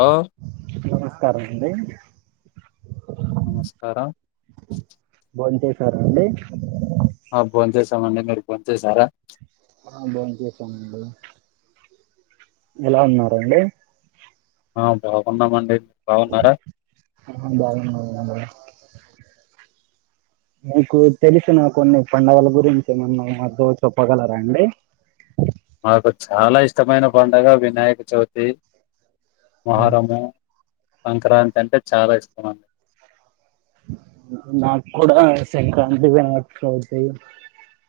ఆహ్ స్తారండి నమస్కారం బోన్ చేసార అండి ఆ బోన్ చేసమండి మీరు బోన్ చేసారా ఆ బోన్ చేసామండి ఎలా ఉన్నారండి ఆ బాగున్నామండి బాగున్నారా ఆ బాగున్నానండి మీకు తెలిసిన కొన్ని పండగల గురించి ఎమన్న మాతో చెప్పగలరా అండి మాకు చాలా ఇష్టమైన పండగ వినాయక చవితి మాహరము సంక్రాంతంటే చాలా ఇష్టమం మాక్ కూడా సంక్రాంతి, వినాయక చవితి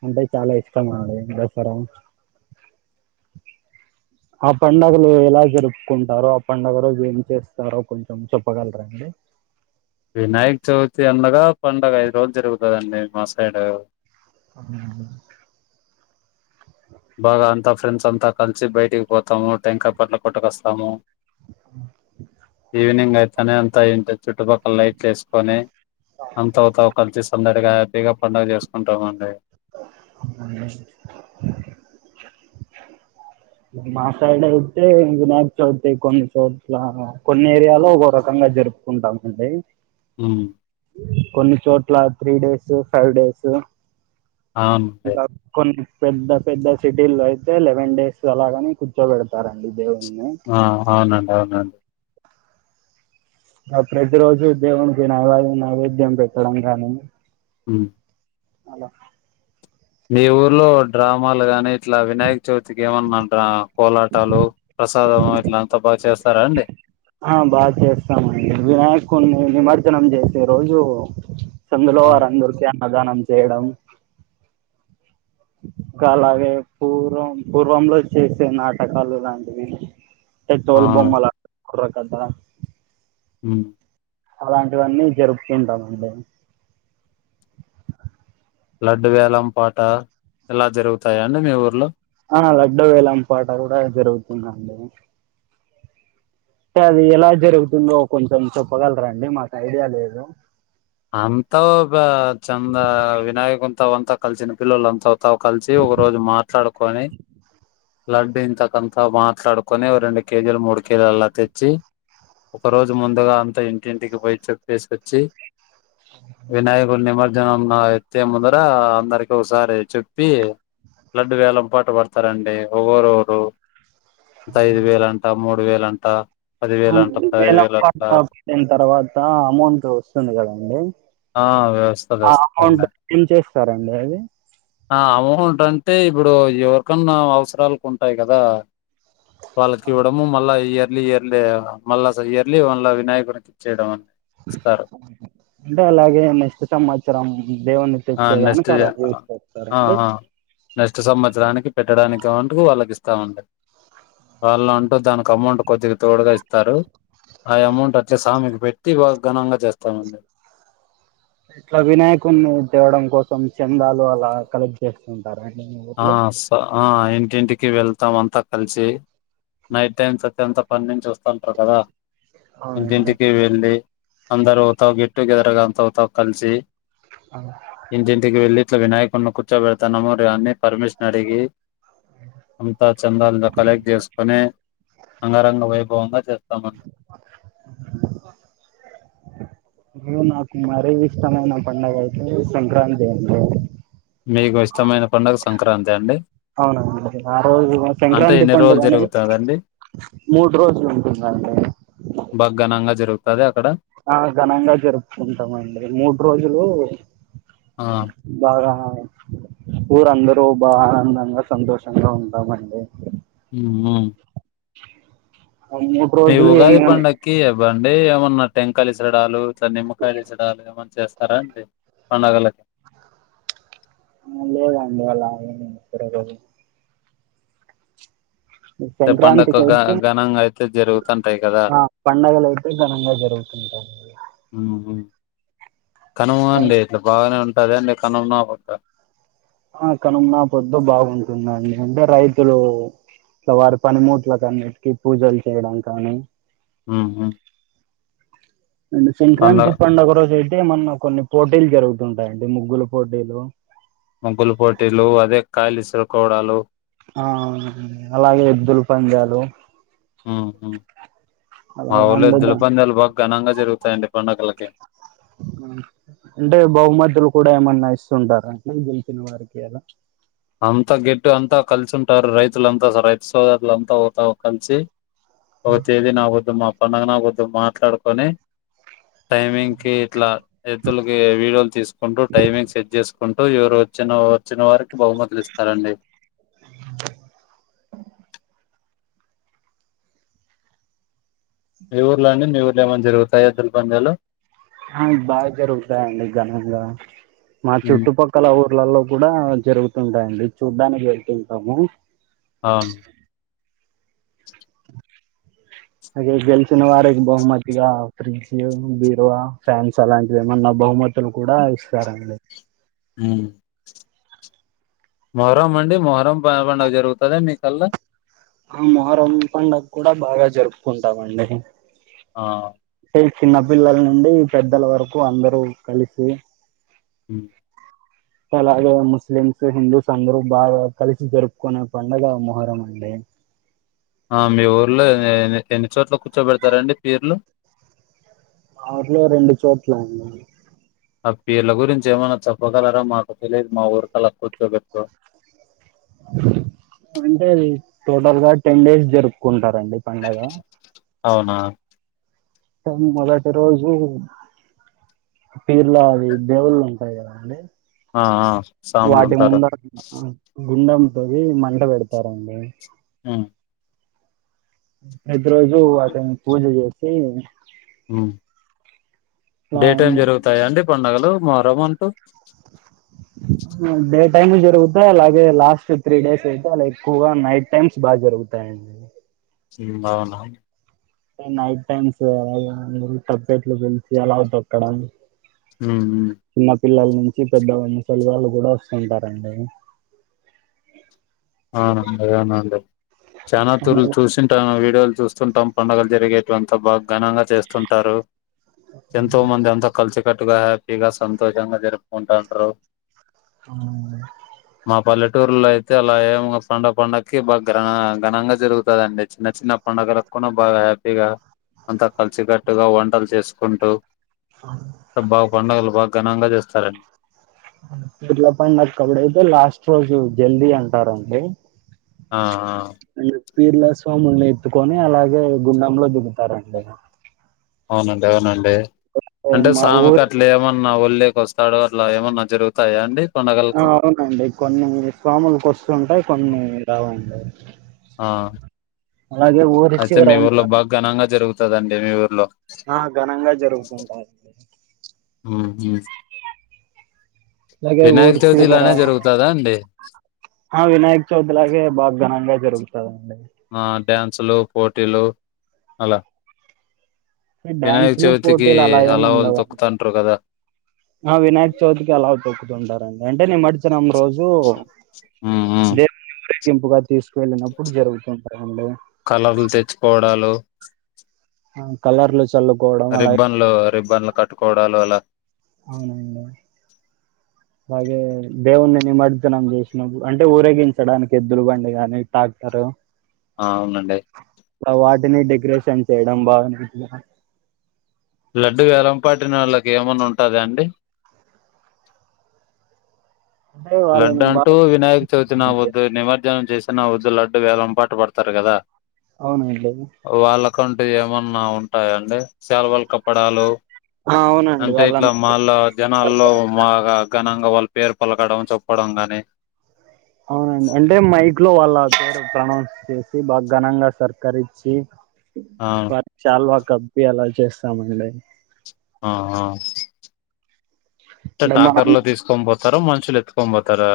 అంటే చాలా ఇష్టం అండి. దసరా ఆ పండుగలు ఎలా జరుపుకుంటారో, ఆ పండుగ రోజు ఏం చేస్తారో కొంచెం చెప్పగలరాండి. వినాయక్ చవితి అనగా పండగ ఐదు రోజులు జరుగుతదండి మాసైడ్ బాగా అంతా ఫ్రెండ్స్ అంతా కలిసి బయటికి పోతాము. టెంకా పట్ల కొట్టుకొస్తాము. ఈవినింగ్ అయితనే అంత అయ్యియుంటది చుట్టుపక్కల లైట్లు లేసుకొని [unintelligible] కలిసి సందడిగా ఇగా పండుగ చేసుకుంటామండి. మా సైడ్ అయితే వినాయక చవితీ కొన్ని చోట్ల, కొన్ని ఏరియాల్లో ఒక రకంగా జరుపుకుంటామండి. హ్మ్ కొన్నిచోట్ల త్రీ డేస్, ఫైవ్ డేస్ అవునండి ఇగ కొన్నీ పెద్ద పెద్ద సిటీల్లో అయితే లెవెన్ డేస్ అలాగాని కూర్చోబెడతారండి. దేవున్ని ఆ అవునండి అవునండి ప్రతి రోజు దేవునికి నైవద్యం నైవేద్యం పెట్టడం కాని హ్మ్ హలో మీ ఊర్లో డ్రామాలు గాని ఇట్లా వినాయక చవితికేమన్నా డ్రా కోలటాలు ప్రసాదమో ఇట్లా అంతా బాగా చేస్తారాండి ఆ బాగా చేస్తామండి. వినాయకున్ని నిమర్జానం చేసే రోజు సందులో అవును [unintelligible] అన్నదానం చేయడం, ఇంకా అలాగే పూర్వం పూర్వంలో చేసే నాటకాలు ఇలాంటివి. ఎ ఆ తోలు బొమ్మలాట బుర్రకథ హ్మ్ అలాంటివన్నీ జరుపుతుంటామండి. లడ్డు వేలం పాట ఇలా జరుగుతాయా అండి. మీ ఊర్లో ఆ లడ్డు వేలాం పాట కూడా జరుగుతుందండి. అంటే అది ఎలా జరుగుతుందో కొంచెం చెప్పగలరాండి. మాకు ఐడియా లేదు అంతా తవంత కలిసిన పిల్లల్ అంతా త కలిసి ఒక రోజు మాట్లాడుకొని లడ్డు ఇంతకంత మాట్లాడుకొని ఓ రెండు కేజీలు మూడు కేజీలలా తెచ్చి ఒకరోజు ముందుగా అంత ఇంటింటికి పోయ చెప్పేసొచ్చి వినాయకునిమజ్ జనంన ఎత్తే ముందర అందరికి ఒకసారి చెప్పి లడ్డు వేలం పాట పడతారండి ఒగోరొగరు ఐదు వేలంటా మూడ్ వేలంటా అవునండి వేలం పాట పాడిన తర్వాత అమౌంట్ వస్తుంది కదన్ ఆ వస్తది ఆ అమౌంట్ వస్తదండి ఏ చేస్తారండి అది ఆ అమౌంట్ అంటే ఇప్పుడు ఎవరికన్నా అవసరాలకు ఉంటాయి కదా వాళ్ళకి ఆ! ఇవ్వడము మళ్ళా ఇయర్ ఇలీ ఇయర్లీ మళ్ళాస ఇయర్లీ మళ్ళ వినాయకునికి ఇచ్చయడం అ అంటే అలాగే నెస్ట్ సంవత్సరం దేవుని ఆ నెక్స్ట్ తెచ్చేదానికి ఆ డబ్బు యూస్ ఆ చేస్తారండీ ఆ ఇస్తా ఉండె వాళ్ళు అంటూ దానికి అమౌంట్ కొద్దిగా తోడుగా ఇస్త స్తారు ఆ అమౌంట్ అట్లే సామి వ్యక్తి బా ఘనంగా జేస్త్ స్తానడి ఇట్లా వినాయకుడిని తేవడం కోసం చెందాలు అలా కలెక్ట్ చేస్ ఆ స ఆ ఏం ఇంటింటికి వెళ్తాం అంతా కలిసి నైట్ టైమ్స్ అతంత పని నుంచి వస్త స్తంటారు కదా అవునండి ఇంటింటికి వెళ్ళి అందరొవతావ గెట్టుగెదర్గ అంతావుతా కలిసి ఆ! ఇంటింటికి వెళ్ళి ఇట్ల వినాయకుడిని కూర్చోబెడుతున్నాము ఇ అన్నీ పర్మిషన్ అడిగి అంతా చందాలతో కలెక్ట్ చేసుకుని అంగరంగ వైభవంగా చేస్తామం ఇంగ నాకు మరీ ఇష్టమైన పండుగ అయితే సంక్రాంతి అండి మీకు ఇష్టమైన పండగ సంక్రాంతా అండి అవునడి ఆ రోజు అంటే సంక్రాంతి ఎన్ని పండుగ రోజులు అనే జరుగుతదండి మూడు రోజులు ఉంటుందండి బాగ ఘనంగా జరుగుతది అక్కడ ఆ ఘనంగా జరుపుకుంటమ్ అండి మూడు రోజులు ఆ బాగా ఊరందరూ బా ఆనందంగా సంతోషంగా ఉంటామండి ఊ ఉ మూడు రోజులు ఏమి అని బండి ఏమన్నా టెంకాయలు ఇసరడాలు ఇట్లా నిమ్మకాయలు ఇసరడాలు ఏమన్నా చేస్తారా అండి పండగలకి ఆ లేదండి అలా ఏం జరగదు అంటే పండగ సంక్రాంతికి ఘ అయితే ఘనంగా అయితే జరుగుతుంటాయి కదా ఆ పండగలయితే ఘనంగా జరుగుతుంటాయి. ఉహు కనుమ సం- అండి ఇట్లా బాగానే ఉంటు అదే అండి కనం నా పోద్ద ఆ కనుమ నా పొద్దు బాగుంటుందండి అంటే రైతులు ఇట్ల వారి పనిమూట్లలకు అన్నిటికీ పూజలు చేయడం కానీ ఊహు అంటె సంక్రాంతి పండుగ రోజేతె అయితే మన్న కొన్ని పోటీలు జరుగుతుంటాయండి ముగ్గుల పోటీలు ముగ్గులు పోటీలు అదే కాయలిసురుకోడాలు ఆ అవున అలాగే ఎద్దుల్ పందాలు ఊహు అలా మా ఊళ్ల అండ్ దా ఎద్దులపందాలు బాగా ఘనంగా జరుగుతయి తాయండి పండగలకి హు అంటే బహుమతులు కూడా ఏమన్నా ఇస్తుంటార అండి గెలిచిన వారికి అలా అంతా గెట్టు అంతా కలిసి ఉంటారు రైతులంతాస రైతు సోదరులు అంతా వోతావు కలిసి ఓతేేది నాపోద్దు మా పండగ నా పోద్దు మాట్లాడుకొని టైమింగ్ కి ఇట్లా ఎద్దులకి వీడియోలు తీసుకుంటూ టైమింగ్ సెట్ చేసుకు కుంటూ ఎవరు వచ్చిన వచ్చిన వారికి బహుమతులు ఇస్తారండి. మీ ఊర్లో అండి మీ ఊర్లో ఏమన్నా జరుగుతాయా ఎద్దుల్ పందాలు ఆ బాగా జరుగుతాయండి ఘనంగా మా హ్మ్. చుట్టుపక్కల ఊర్లలో కూడా జరుగుత తుంటాయండి చూడ్డానికి వెళ్తుంటాము. అవును ఇగ గెలిచిన వారికి బహుమతిగా ఫ్రిడ్జ్ బీరువా ఫ్యాన్స్ అలాంటివి ఏమన్నా బహుమతులు కూడా ఇస్తారండి. ఊ మొహరం అండి మొహరం పం పండుగ జరుగుతుదా మీకల్లా ఆ మొహరం పండుగ కూడా బాగా జరుపుకుంటామండి. ఆ చిన్న పిల్లల నుండి పెద్దల వరకు అందరూ కలిసి ఊ అలాగే ముస్లిమ్స్ హిందూస్ అందరూ బాగా కలిసి జరుపుకునే పండుగ మొహరం అండి. ఆ మీ ఊర్లో ఎన్ ఎన్ని చోట్ల కూర్చోబెడతారండి పీర్లు మా వూర్లో రెండు చోట్ల అండి ఆ పీర్ల గురించి ఏమైనా చెప్పగలరా మాకు తెలియదు మా ఊర్లల్లో కూర్చోబెట్టరు. అంటే ఇది టోటల్గా టెన్ డేస్ జరుపుకుంటారండి పండగ అవునా ఇక మొదటి రోజు పీర్ల అది దేవుళ్ళు ఉంటాయి కదండీ ఆ ఆ సాములు వాటి ఉంటారు ముందరన గుండం తవ్వి మంట పెడతారండి. ఆ. ప్రతి రోజు వాటిని పూజ చేసి ఊ ఇట్లా డే టైమ్ అండి జరుగుతాయా అండి పండగలు మార వంటూ ఆ డై టైము జరుగుతా అలాగే లాస్ట్ త్రీ డేస్ అయితే అలా ఎక్కువ నైట్ టైమ్స్ బాగా జరుగుతాయండి సీన్ బావున్నా నైట్ టైమ్స్ అలాగే అందరూ తప్పేట్లు [unintelligible] పెట్టీ అల్లావ్ తొక్కడం మ్మ్ చిన్న పిల్లల నుంచి పెద్దవాళ్ళు ముసలి వాళ్లు కూడా వస్తుంటారండే అవునండి అవునండి చానా తూర్లు చూసింటాము ఆ వీడియోలు చూస్తుంటాం పండగలు జరిగేటివి అంతా బాగ్ ఘనంగా చేస్తుంటారు ఎంతో మంది అంత కలిసికట్టుగా హ్యాపీగా సంతోషంగా జరుపుకుంటాండ్రు ఆ, మా పల్లె టూరుల్లో అయితే అలా ఏం మ్మ్ పండగ పండక్కి బగ్రా ఘనంగ జరుగుతాదండి చిన్న చిన్న పండగలకు కూడా బాగా హ్యాపీగా అంత కలిసికట్టుగా వంటలు చేసుకుంటూ బౌ పండగలు బాగ్ ఘనంగా చేస్తారం పీర్ల పండకప్పుడైతే లాస్ట్ రోజు జల్దీ అంటారండి ఆ ఆ ఈ పీర్ల స్వాముల్ని ఎత్తుకొనీ అలాగే గుండంలో దిగుతారండి అవునండె అవునండే ఏ, అంటే మా సామికి ఊరు అట్ల ఏమన్ మా ఊల్లోకి వస్తాడు అట్లా ఏమన్నా జరుగుతాయా అండి ఆ పండగలకి అవునండి కొన్ని ఫాములకి వస్తుంటాయ్ కొన్నీ రావండే ఆ ఊరి అయితే చివర మీ ఉన్న ఊర్లో బా ఘనంగా జరుగుతాదం ఏవేవి ఊర్లో ఆ ఘనంగా జరుగుతుంటాయ్ మ్మ్ మ్మ్ అలాగే వినాయకి ఊరి చవితి లానే జరుగుతాదా అండి అ హ వినాయక్ చవితి లాగే బా ఘనంగా జరుగుతాదండే ఆ డ్యాన్సులు పోటీలు అలా వినాయక డ్యాన్సులు చవితికి పోటీలు అలా ఏమి హలావలు ఉండవండి తొక్కుతంటారు కదా ఆ వినాయకచవితికి అలా తొక్కుతుంటారండి అంటే నిమర్జనం రోజు హ్మ్. హ్మ్. సింపుగా కలర్లు తెచ్చుకోవడాలు చ కలర్ లో రిబ్బన్లు రిబ్బన్లు కట్టు కోడలు అలా అవునండి అలాగే దేవుణ్ణి నిమజ్జనం చేసిన అంటే ఊరేగించడానికి ఎద్దులు బండి కాని టాక్టరు ఆ అవునండి తానే డెకరేషన్ చేయడం బాగునే లడ్డు వేలం పట్టిన వాళ్ళకి ఏమన్నా ఉంటుందండి అంటే లడ్డ వాళ్ళని అంటూ బాగా వినాయక చవితిన వద్దు నిమజ్జనం చేసి వద్దు లడ్డు వేలం పాటు పడతారు కదా అవును ఇడిది ఇ ఏమన్నా ఉంటాయండి సెల్వల్ కప్పడాలు ఆ అవునండి అంటే వాళ్ళని ఇట్లా మాలో జనాల్లో బగా ఘనంగా వాళ్ళ పేరు పలకడం పడంగానే అవునండి అంటే మైక్ లో వాళ్ళ పేరు ప్రనౌన్స్ చేస్తే బాగా ఘనంగా సత్కరి ఇచ్చి ఆ బస్ చాలు వ కప్పి అలా చేస్తామండి ఆ అ తే మనం టాక్టర్ లో తీసుకోని పో తాను మనుషులు ఎత్తుకొని పోతారా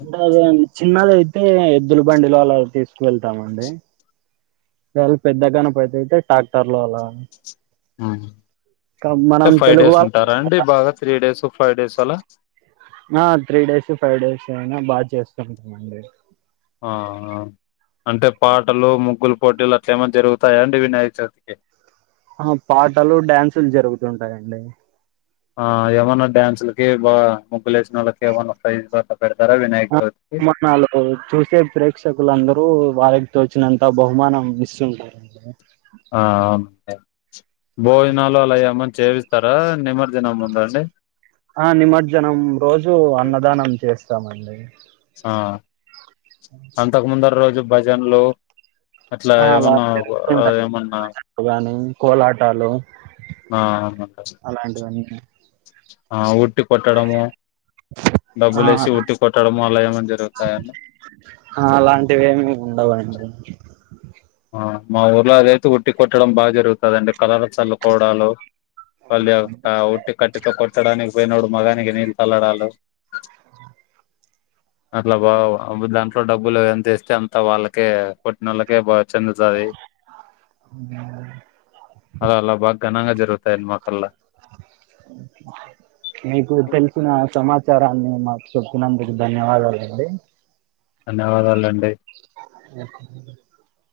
అంటే అదేం చిన్నదైతే ఎద్దుల బండిలో అలా తీసుకువెళ్తామండి ఇళ పెద్ద కనపతేయితే ట్రాక్టర్ లో అలా ఇంకా మనం ఫైవ్ తెలుగు డేస్ వాళ్ళ ఉంటారా అండి బాగా త్రీ డేస్ ఫైవ్ డేస్ అలా ఆ త్రీ డేస్ ఫైవ్ డేస్ అయినా బాగా చేసుకుంటామండి ఆ అంటే పాటలు ముగ్గులు పోటీలు అట్లే ఏమనా జరుగుతాయా అండి వినాయక చవితికి ఆ పాటలు డ్యాన్సులు జరుగుతుంటాయండి ఆ ఏమన్నా డ్యాన్సులకి బాగా ముగ్గులు లేచిన వాళ్ళకి ఏమన్న ప్రైజులు అట్లా పెడతారా వినాయక చవితికి ఉన్న నాలు నాలుగు చూసే ప్రేక్షకులందరూ వాళ్ళకి వచ్చినంత బహుమానం మిస్ ఉంటది ఆ అవును అండీ [inaudible] భోజనాలు అలా ఏమన్నా చేవిస్త ఇస్తారా నిమర్జనం ముందు ఆ అండి ఆ నిమజ్జనం రోజూ అన్నదానం చేస్తామండి అలాగే ఆ అంతకు ముందర రోజు భజన్ లో అట్లా ఆ అలా ఏమన్నా జరుగుతుంటాయి ఏమన్నా గాని కోలాటాలు ఆ అలాంటివన్నీ ఆ ఉట్టి కొట్టడము ఆ డబ్బులు వేసి ఉట్టి కొట్టడము అలా ఏమన్నా జరుగుతాయండి ఆ అలాంటివేమి ఉండవండి ఆ మా ఊర్లో అదైతే ఉట్టి కొట్టడం బాగా జరుపుతారాడి కలర్ చల్లుకోవడాలు [unintelligible] ఉటి కట్టతో కోటడానిక్ పోయినోడు మగానికి నీళ్ళు తల్లడాలు అట్లా బా దాంట్లో డబ్బులు ఎంతస్తే అంత వాళ్ళకే పుట్టిన వాళ్ళకే బా చెందుతాయి అలా బాగ ఘనంగా జరుగుతాయండి మా పిల్ల విచారాన్ని మాకు చెప్పిననందుకు ధన్యవాదాలు అండి ధన్యవాదాలు అండి అ